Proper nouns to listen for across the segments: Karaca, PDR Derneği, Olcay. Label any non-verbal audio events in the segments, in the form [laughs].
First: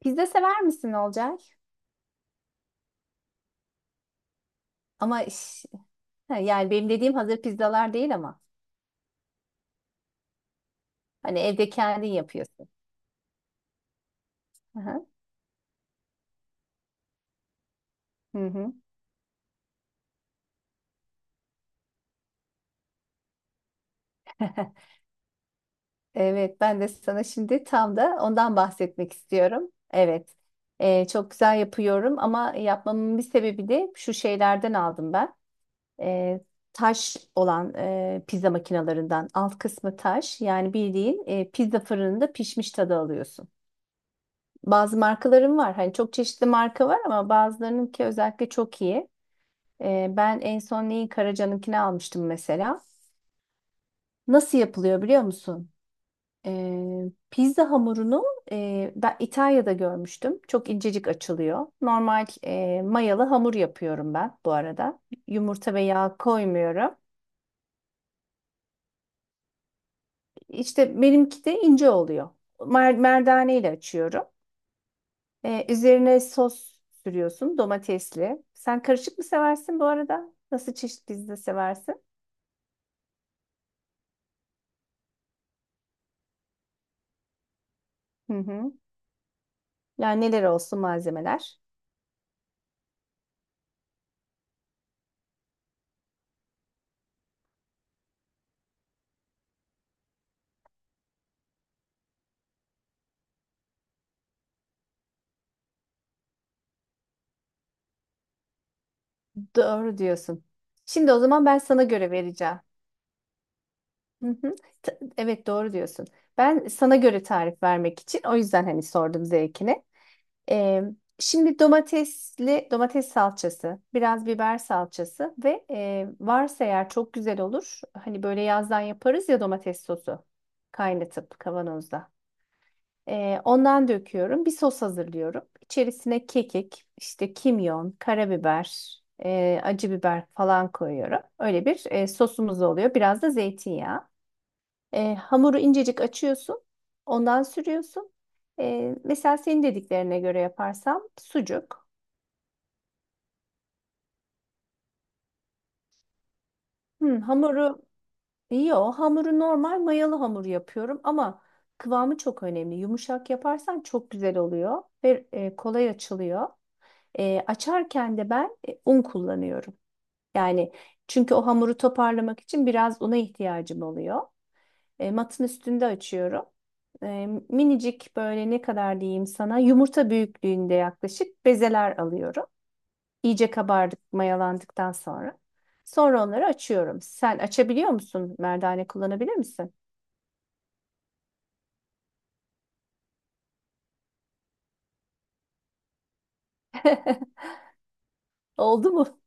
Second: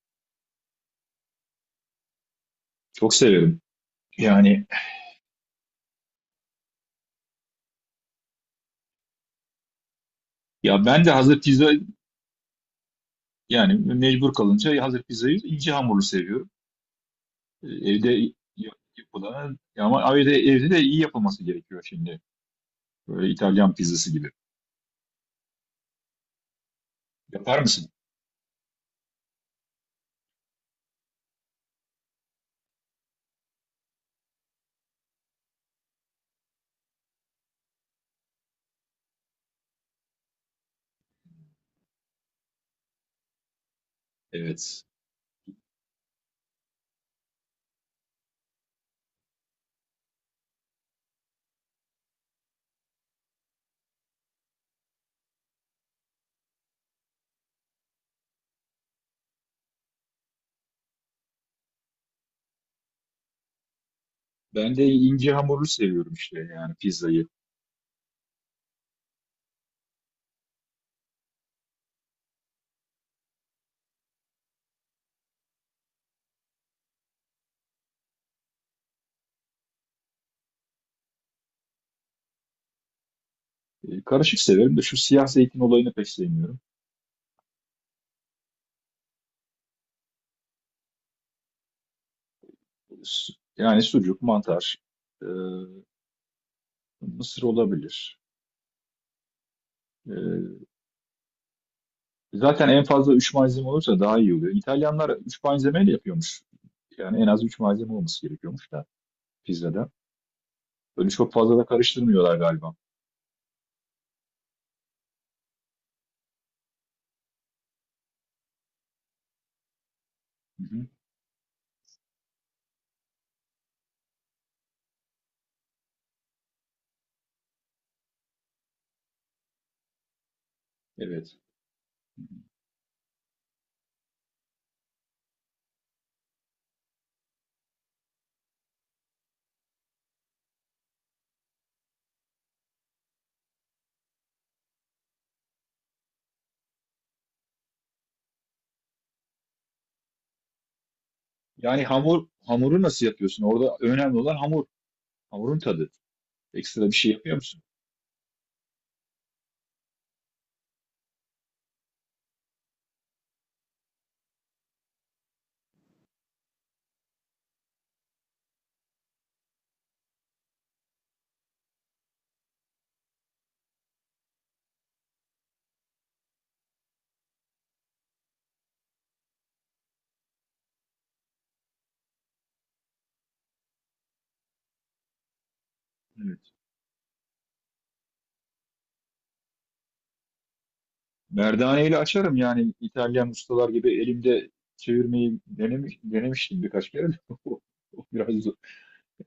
Pizza sever misin Olcay? Çok severim. Yani Ama iş- ha, yani benim dediğim hazır pizzalar değil ama ya ben de hani hazır evde pizza, kendin yapıyorsun. yani mecbur Hı kalınca hazır hı. pizzayı ince hamurlu seviyorum. Evde Hı hı. Yapılan, ama evde de iyi yapılması gerekiyor şimdi. Böyle İtalyan pizzası gibi. [laughs] Evet, ben de sana Yapar şimdi mısın? tam da ondan bahsetmek istiyorum. Evet, Çok güzel yapıyorum ama yapmamın bir sebebi de şu şeylerden aldım ben. Ee, Taş olan pizza makinalarından alt kısmı taş, yani bildiğin pizza fırınında pişmiş tadı alıyorsun. Evet. Bazı markalarım var, hani çok çeşitli marka var ama bazılarınınki özellikle çok iyi. Ben en son neyi, Karaca'nınkini almıştım mesela. Nasıl yapılıyor biliyor musun? Pizza hamurunu ben İtalya'da görmüştüm. Çok incecik açılıyor. Normal mayalı hamur yapıyorum ben bu Ben de arada. ince hamurlu Yumurta ve seviyorum yağ işte, yani koymuyorum. pizzayı. İşte benimki de ince oluyor. Merdane ile açıyorum. Üzerine sos sürüyorsun, domatesli. Sen karışık mı seversin bu arada? Nasıl çeşit pizza seversin? Karışık severim de şu siyah zeytin olayını pek sevmiyorum. Hı hı. Yani neler olsun malzemeler? Su- Yani sucuk, mantar, e, mısır olabilir. E, Zaten en fazla 3 malzeme olursa daha iyi oluyor. İtalyanlar 3 malzemeyle yapıyormuş. Yani en az 3 malzeme olması gerekiyormuş da pizzada. Doğru diyorsun. Öyle Şimdi o çok zaman fazla ben da sana göre karıştırmıyorlar vereceğim. galiba. Hı hı. Evet, doğru diyorsun. Ben sana göre tarif vermek için o yüzden hani sordum zevkini. Hı Ee, hı. Şimdi domates salçası, biraz biber salçası ve varsa eğer çok güzel olur. Hani böyle yazdan yaparız ya, domates sosu Evet. kaynatıp kavanozda. Ondan döküyorum. Bir sos hazırlıyorum. İçerisine kekik, işte kimyon, karabiber, acı biber falan koyuyorum. Öyle bir sosumuz oluyor. Biraz da zeytinyağı. Hamuru incecik açıyorsun. Ondan sürüyorsun. E, mesela senin dediklerine göre yaparsam Yani sucuk. hamuru nasıl yapıyorsun? Orada önemli olan hamur. Hamurun tadı. Ekstra bir şey Hmm, yapıyor musun? hamuru, yo hamuru normal mayalı hamur yapıyorum ama kıvamı çok önemli. Yumuşak yaparsan çok güzel oluyor ve kolay açılıyor. Açarken de ben un kullanıyorum. Yani çünkü o hamuru toparlamak için biraz una ihtiyacım oluyor. Matın üstünde açıyorum. Minicik, böyle ne kadar diyeyim sana, yumurta büyüklüğünde yaklaşık bezeler alıyorum. İyice kabardık, mayalandıktan sonra. Sonra onları Evet. açıyorum. Sen açabiliyor musun? Merdane kullanabilir misin? Merdaneyle açarım, yani İtalyan ustalar gibi elimde çevirmeyi denemiştim birkaç kere. De. [laughs] [laughs] O biraz E, Oldu mu?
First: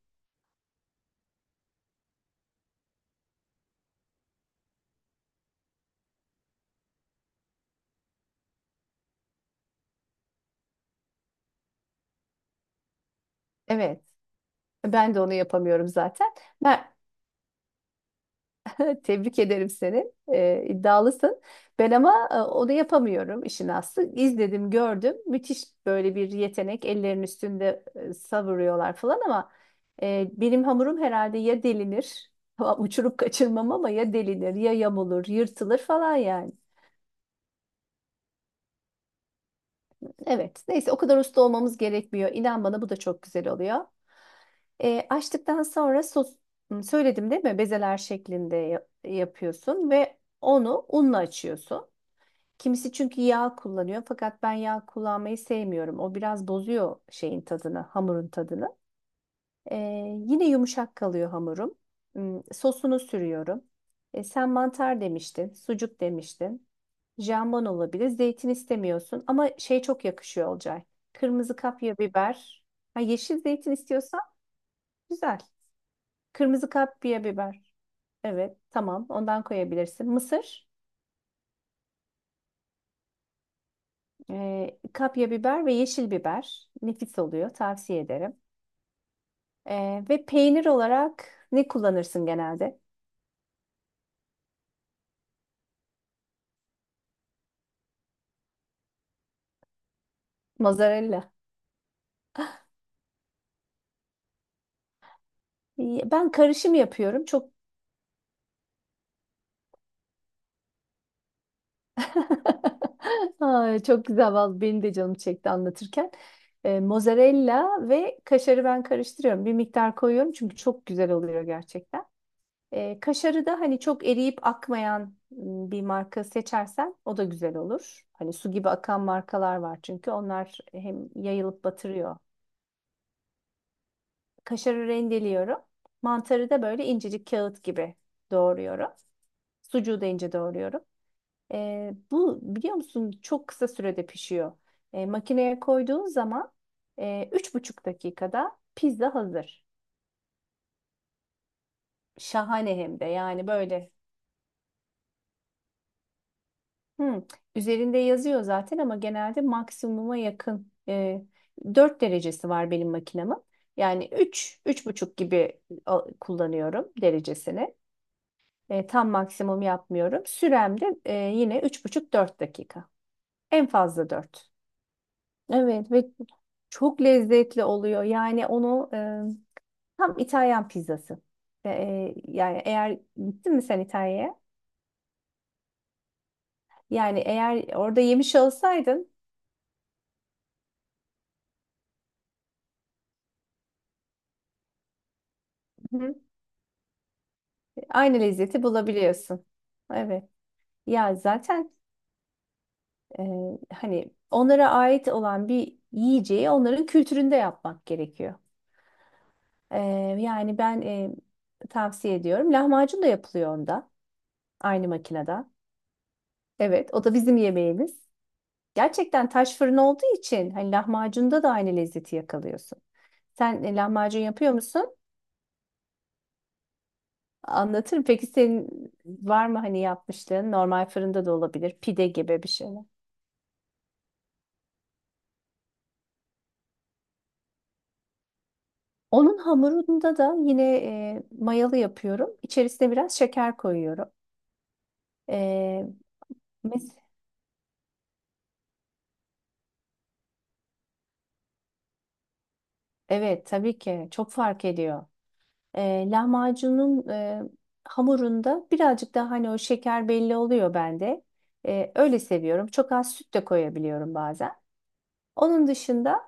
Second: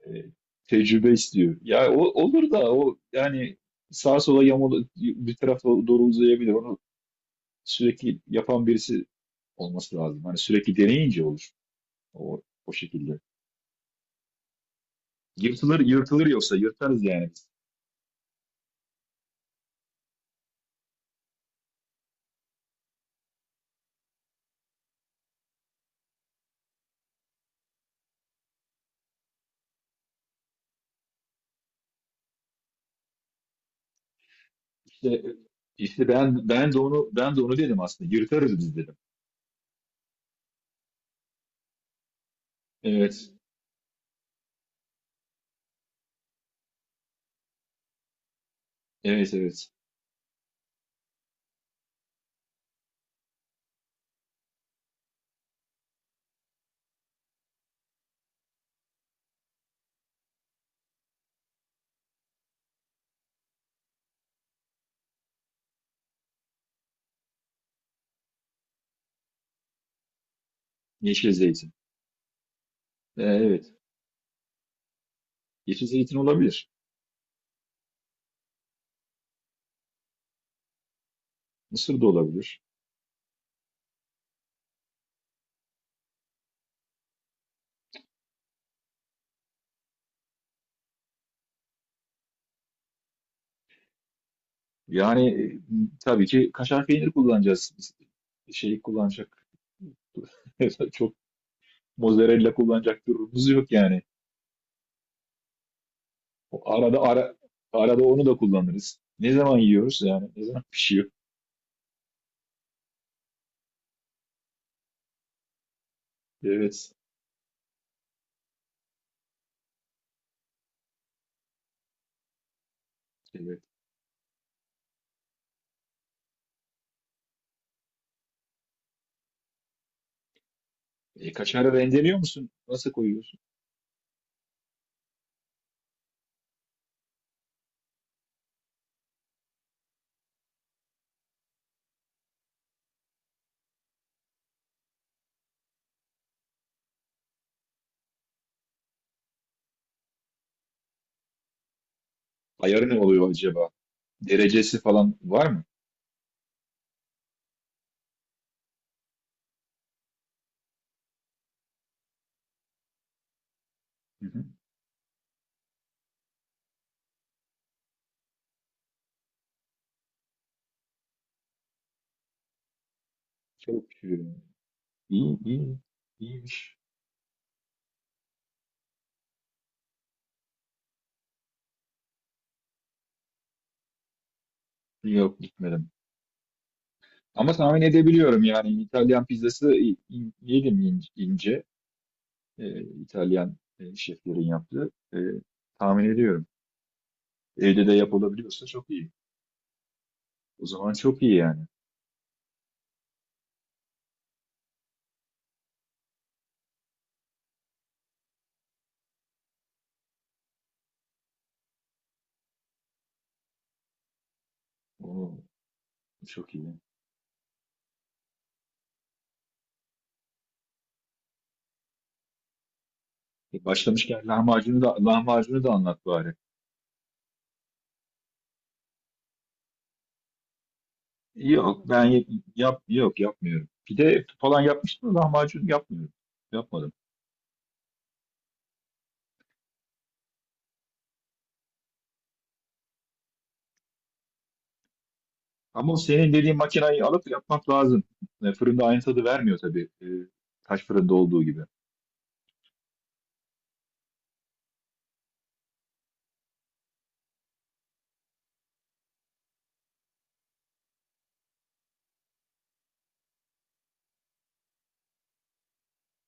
tecrübe istiyor. Ya o olur da o, yani sağa sola yamalı bir tarafa doğru uzayabilir. Onu sürekli yapan birisi olması lazım. Hani sürekli deneyince olur. O şekilde. Evet. Ben de onu Yırtılır, yapamıyorum yırtılır zaten. yoksa Ben, yırtarız yani biz. tebrik ederim seni. İddialısın. Ben ama onu yapamıyorum işin aslı. İzledim, gördüm. Müthiş böyle bir yetenek. Ellerin üstünde savuruyorlar falan ama benim hamurum herhalde ya delinir, [laughs] uçurup kaçırmam ama ya delinir, ya İşte, yamulur, yırtılır işte falan ben yani. ben de onu, ben de onu dedim aslında. Yırtarız biz dedim. Evet. Neyse, o kadar usta olmamız gerekmiyor. İnan bana, bu da çok Evet. güzel oluyor. Açtıktan sonra sos söyledim değil mi? Bezeler şeklinde Evet, evet. yapıyorsun ve onu unla açıyorsun. Kimisi çünkü yağ kullanıyor fakat ben yağ kullanmayı sevmiyorum. O biraz bozuyor şeyin tadını, hamurun tadını. Ee, Yine yumuşak kalıyor hamurum. Sosunu sürüyorum. E, sen mantar demiştin, sucuk demiştin. Jambon olabilir. Zeytin istemiyorsun ama şey çok yakışıyor Olcay. Yeşil Kırmızı zeytin. kapya biber. Ha, yeşil zeytin Evet. istiyorsan güzel. Yeşil zeytin olabilir. Kırmızı kapya biber. Evet, tamam. Ondan koyabilirsin. Mısır. Mısır da olabilir. Kapya biber ve yeşil biber. Nefis oluyor. Tavsiye ederim. Ve peynir olarak ne kullanırsın genelde? Yani tabii ki kaşar peyniri kullanacağız. Biz şeyi kullanacak. [laughs] Çok Mozzarella. mozzarella kullanacak durumumuz yok yani. Ben O karışım Arada yapıyorum. ara, Çok arada onu da kullanırız. Ne zaman yiyoruz yani? Ne zaman [laughs] pişiyor? [laughs] Ay, çok güzel vallahi, benim de canım çekti anlatırken. Evet. Mozzarella ve kaşarı ben karıştırıyorum. Bir miktar koyuyorum çünkü çok güzel oluyor gerçekten. Kaşarı da Evet. hani çok eriyip akmayan bir marka seçersen, o da güzel olur. Hani su gibi akan markalar var çünkü onlar hem E, yayılıp kaşarı batırıyor. rendeliyor musun? Nasıl koyuyorsun? Kaşarı rendeliyorum. Mantarı da böyle incecik kağıt gibi doğruyorum. Sucuğu da ince doğruyorum. Bu biliyor musun, çok kısa sürede pişiyor. Makineye koyduğun zaman üç buçuk dakikada pizza hazır. Şahane Ayarı ne hem de, oluyor yani acaba? böyle Derecesi falan var mı? Hmm. Üzerinde yazıyor zaten ama genelde maksimuma yakın, 4 derecesi var benim makinemin. Yani Hı hı. Üç buçuk gibi kullanıyorum derecesini. Tam maksimum yapmıyorum. Sürem de yine üç buçuk dört dakika. En Çok fazla pişiriyor. 4. İyi. Evet ve İyiymiş. çok lezzetli oluyor. Yani onu tam İtalyan pizzası. Yani eğer gittin mi sen İtalya'ya? Yok, gitmedim. Yani Ama eğer tahmin orada yemiş edebiliyorum, yani olsaydın. İtalyan pizzası yedim, ince. İtalyan şeflerin yaptığı. Tahmin ediyorum. Evde de Aynı lezzeti yapılabiliyorsa çok iyi. bulabiliyorsun. Evet. O zaman Ya çok iyi yani. zaten e, hani onlara ait olan bir yiyeceği onların kültüründe yapmak gerekiyor. E, Yani ben tavsiye ediyorum. Lahmacun da yapılıyor onda. Aynı makinede. Oo, çok iyi. Evet, o da bizim yemeğimiz. Gerçekten taş fırın olduğu için hani lahmacunda da aynı lezzeti yakalıyorsun. Sen lahmacun Başlamışken yapıyor lahmacunu da musun? lahmacunu da anlat bari. Anlatırım. Peki senin var mı hani yapmışlığın? Normal fırında da olabilir. Yok, Pide gibi bir şey. Yok, yapmıyorum. Pide falan yapmıştım da lahmacun yapmıyorum. Yapmadım. Onun hamurunda da yine mayalı yapıyorum. İçerisine biraz şeker koyuyorum. E, Ama senin dediğin mes- makineyi alıp yapmak lazım. Fırında aynı tadı vermiyor tabii. Taş fırında olduğu gibi. evet, tabii ki çok fark ediyor. Lahmacunun hamurunda birazcık daha hani o şeker belli oluyor bende. Öyle seviyorum. Çok az süt de koyabiliyorum bazen. Onun dışında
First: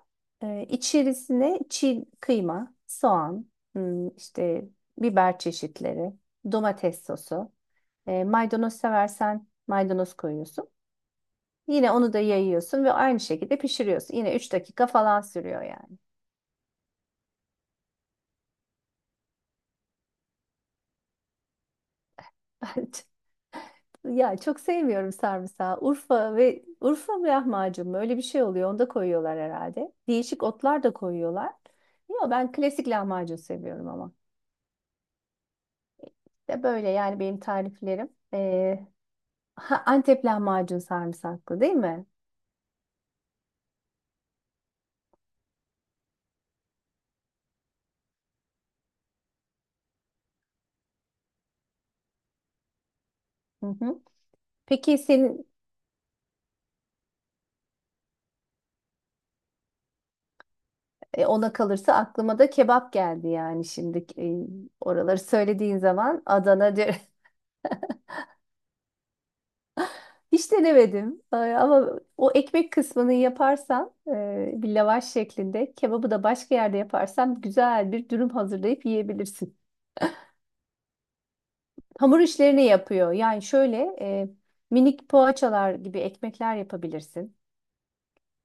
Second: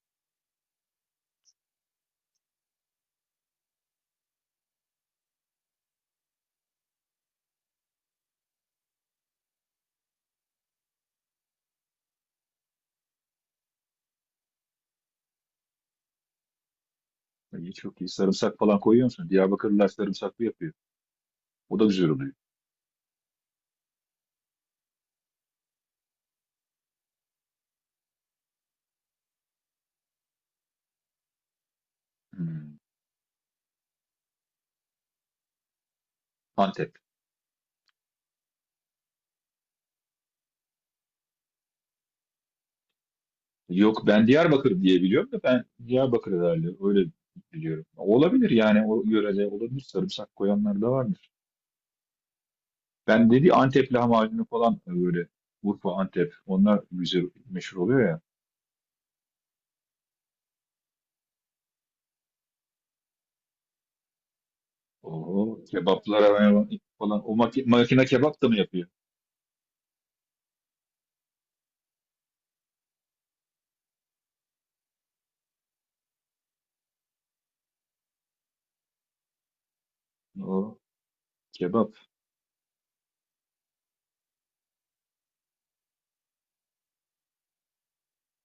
içerisine çiğ kıyma, soğan, işte biber çeşitleri, domates sosu. Maydanoz seversen maydanoz koyuyorsun. Yine onu da yayıyorsun ve aynı şekilde pişiriyorsun. Yine 3 dakika falan sürüyor yani. Çok iyi. Sarımsak falan koyuyor musun? Diyarbakırlılar sarımsaklı yapıyor. O da güzel oluyor. [laughs] Ya çok sevmiyorum sarımsağı. Urfa mı lahmacun mu? Öyle bir şey oluyor. Onu da koyuyorlar herhalde. Değişik otlar da koyuyorlar. Yok, ben Hmm. klasik lahmacun seviyorum ama. De böyle Antep. yani benim tariflerim. Ee, ha, Antep lahmacun sarımsaklı değil mi? Yok, ben Diyarbakır diye biliyorum, da ben Diyarbakır herhalde öyle biliyorum. Olabilir yani, o yörede olabilir. Sarımsak koyanlar da varmış. Ben dedi Hı Antep hı. lahmacunu falan Peki böyle senin Urfa, Antep, onlar güzel meşhur oluyor ya. Ona kalırsa aklıma da kebap geldi yani, şimdi oraları Oho, söylediğin zaman kebaplara Adana. falan, o makine kebap da mı yapıyor? Hiç denemedim. Ama o ekmek kısmını yaparsan bir lavaş şeklinde, kebabı da başka yerde yaparsan, güzel bir dürüm hazırlayıp yiyebilirsin. O kebap Hamur işlerini yapıyor. Yani şöyle minik poğaçalar gibi ekmekler yapabilirsin.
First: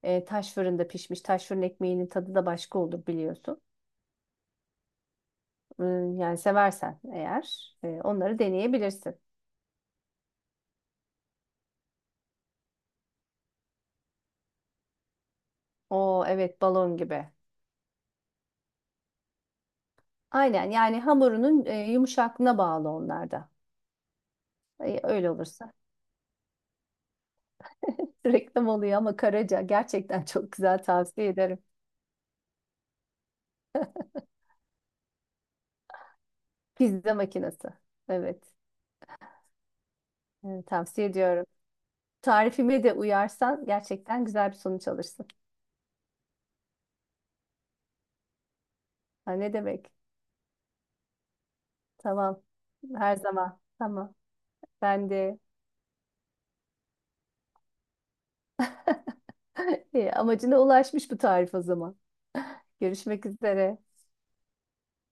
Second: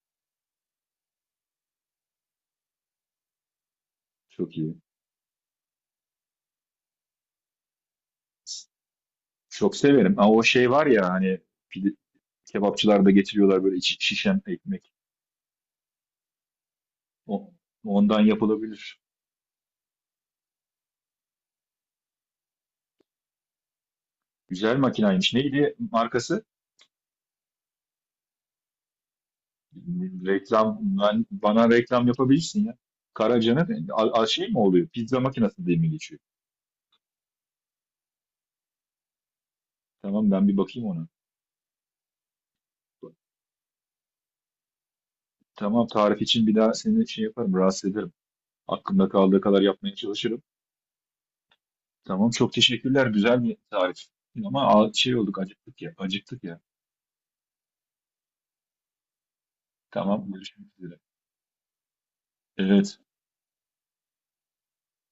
Taş fırında pişmiş, taş fırın ekmeğinin tadı da başka olur biliyorsun. çok iyi. Yani seversen eğer onları deneyebilirsin. Çok severim. Ama o şey var ya, hani pide, kebapçılar da getiriyorlar böyle içi şişen ekmek. O evet, balon gibi. O, ondan yapılabilir. Aynen, yani hamurunun yumuşaklığına bağlı onlar da. Güzel Öyle makinaymış. olursa. Neydi markası? Reklam oluyor ama Karaca gerçekten çok Reklam, güzel, tavsiye ederim. bana reklam yapabilirsin ya. Karaca'nın şey mi oluyor? Pizza makinası diye mi geçiyor? Pizza makinesi. Evet. Tamam, ben bir Evet, bakayım ona. tavsiye ediyorum. Tarifime de uyarsan gerçekten güzel bir sonuç alırsın. Tamam, tarif için bir daha seni şey yaparım, rahatsız ederim. Aklımda Ha, kaldığı ne kadar demek? yapmaya çalışırım. Tamam, Tamam. çok teşekkürler. Her Güzel bir zaman. tarif. Tamam. Ama Ben şey de. olduk, acıktık ya. Acıktık ya. [laughs] İyi, Tamam, amacına görüşmek üzere. ulaşmış bu tarif o zaman. [laughs] Evet. Görüşmek üzere.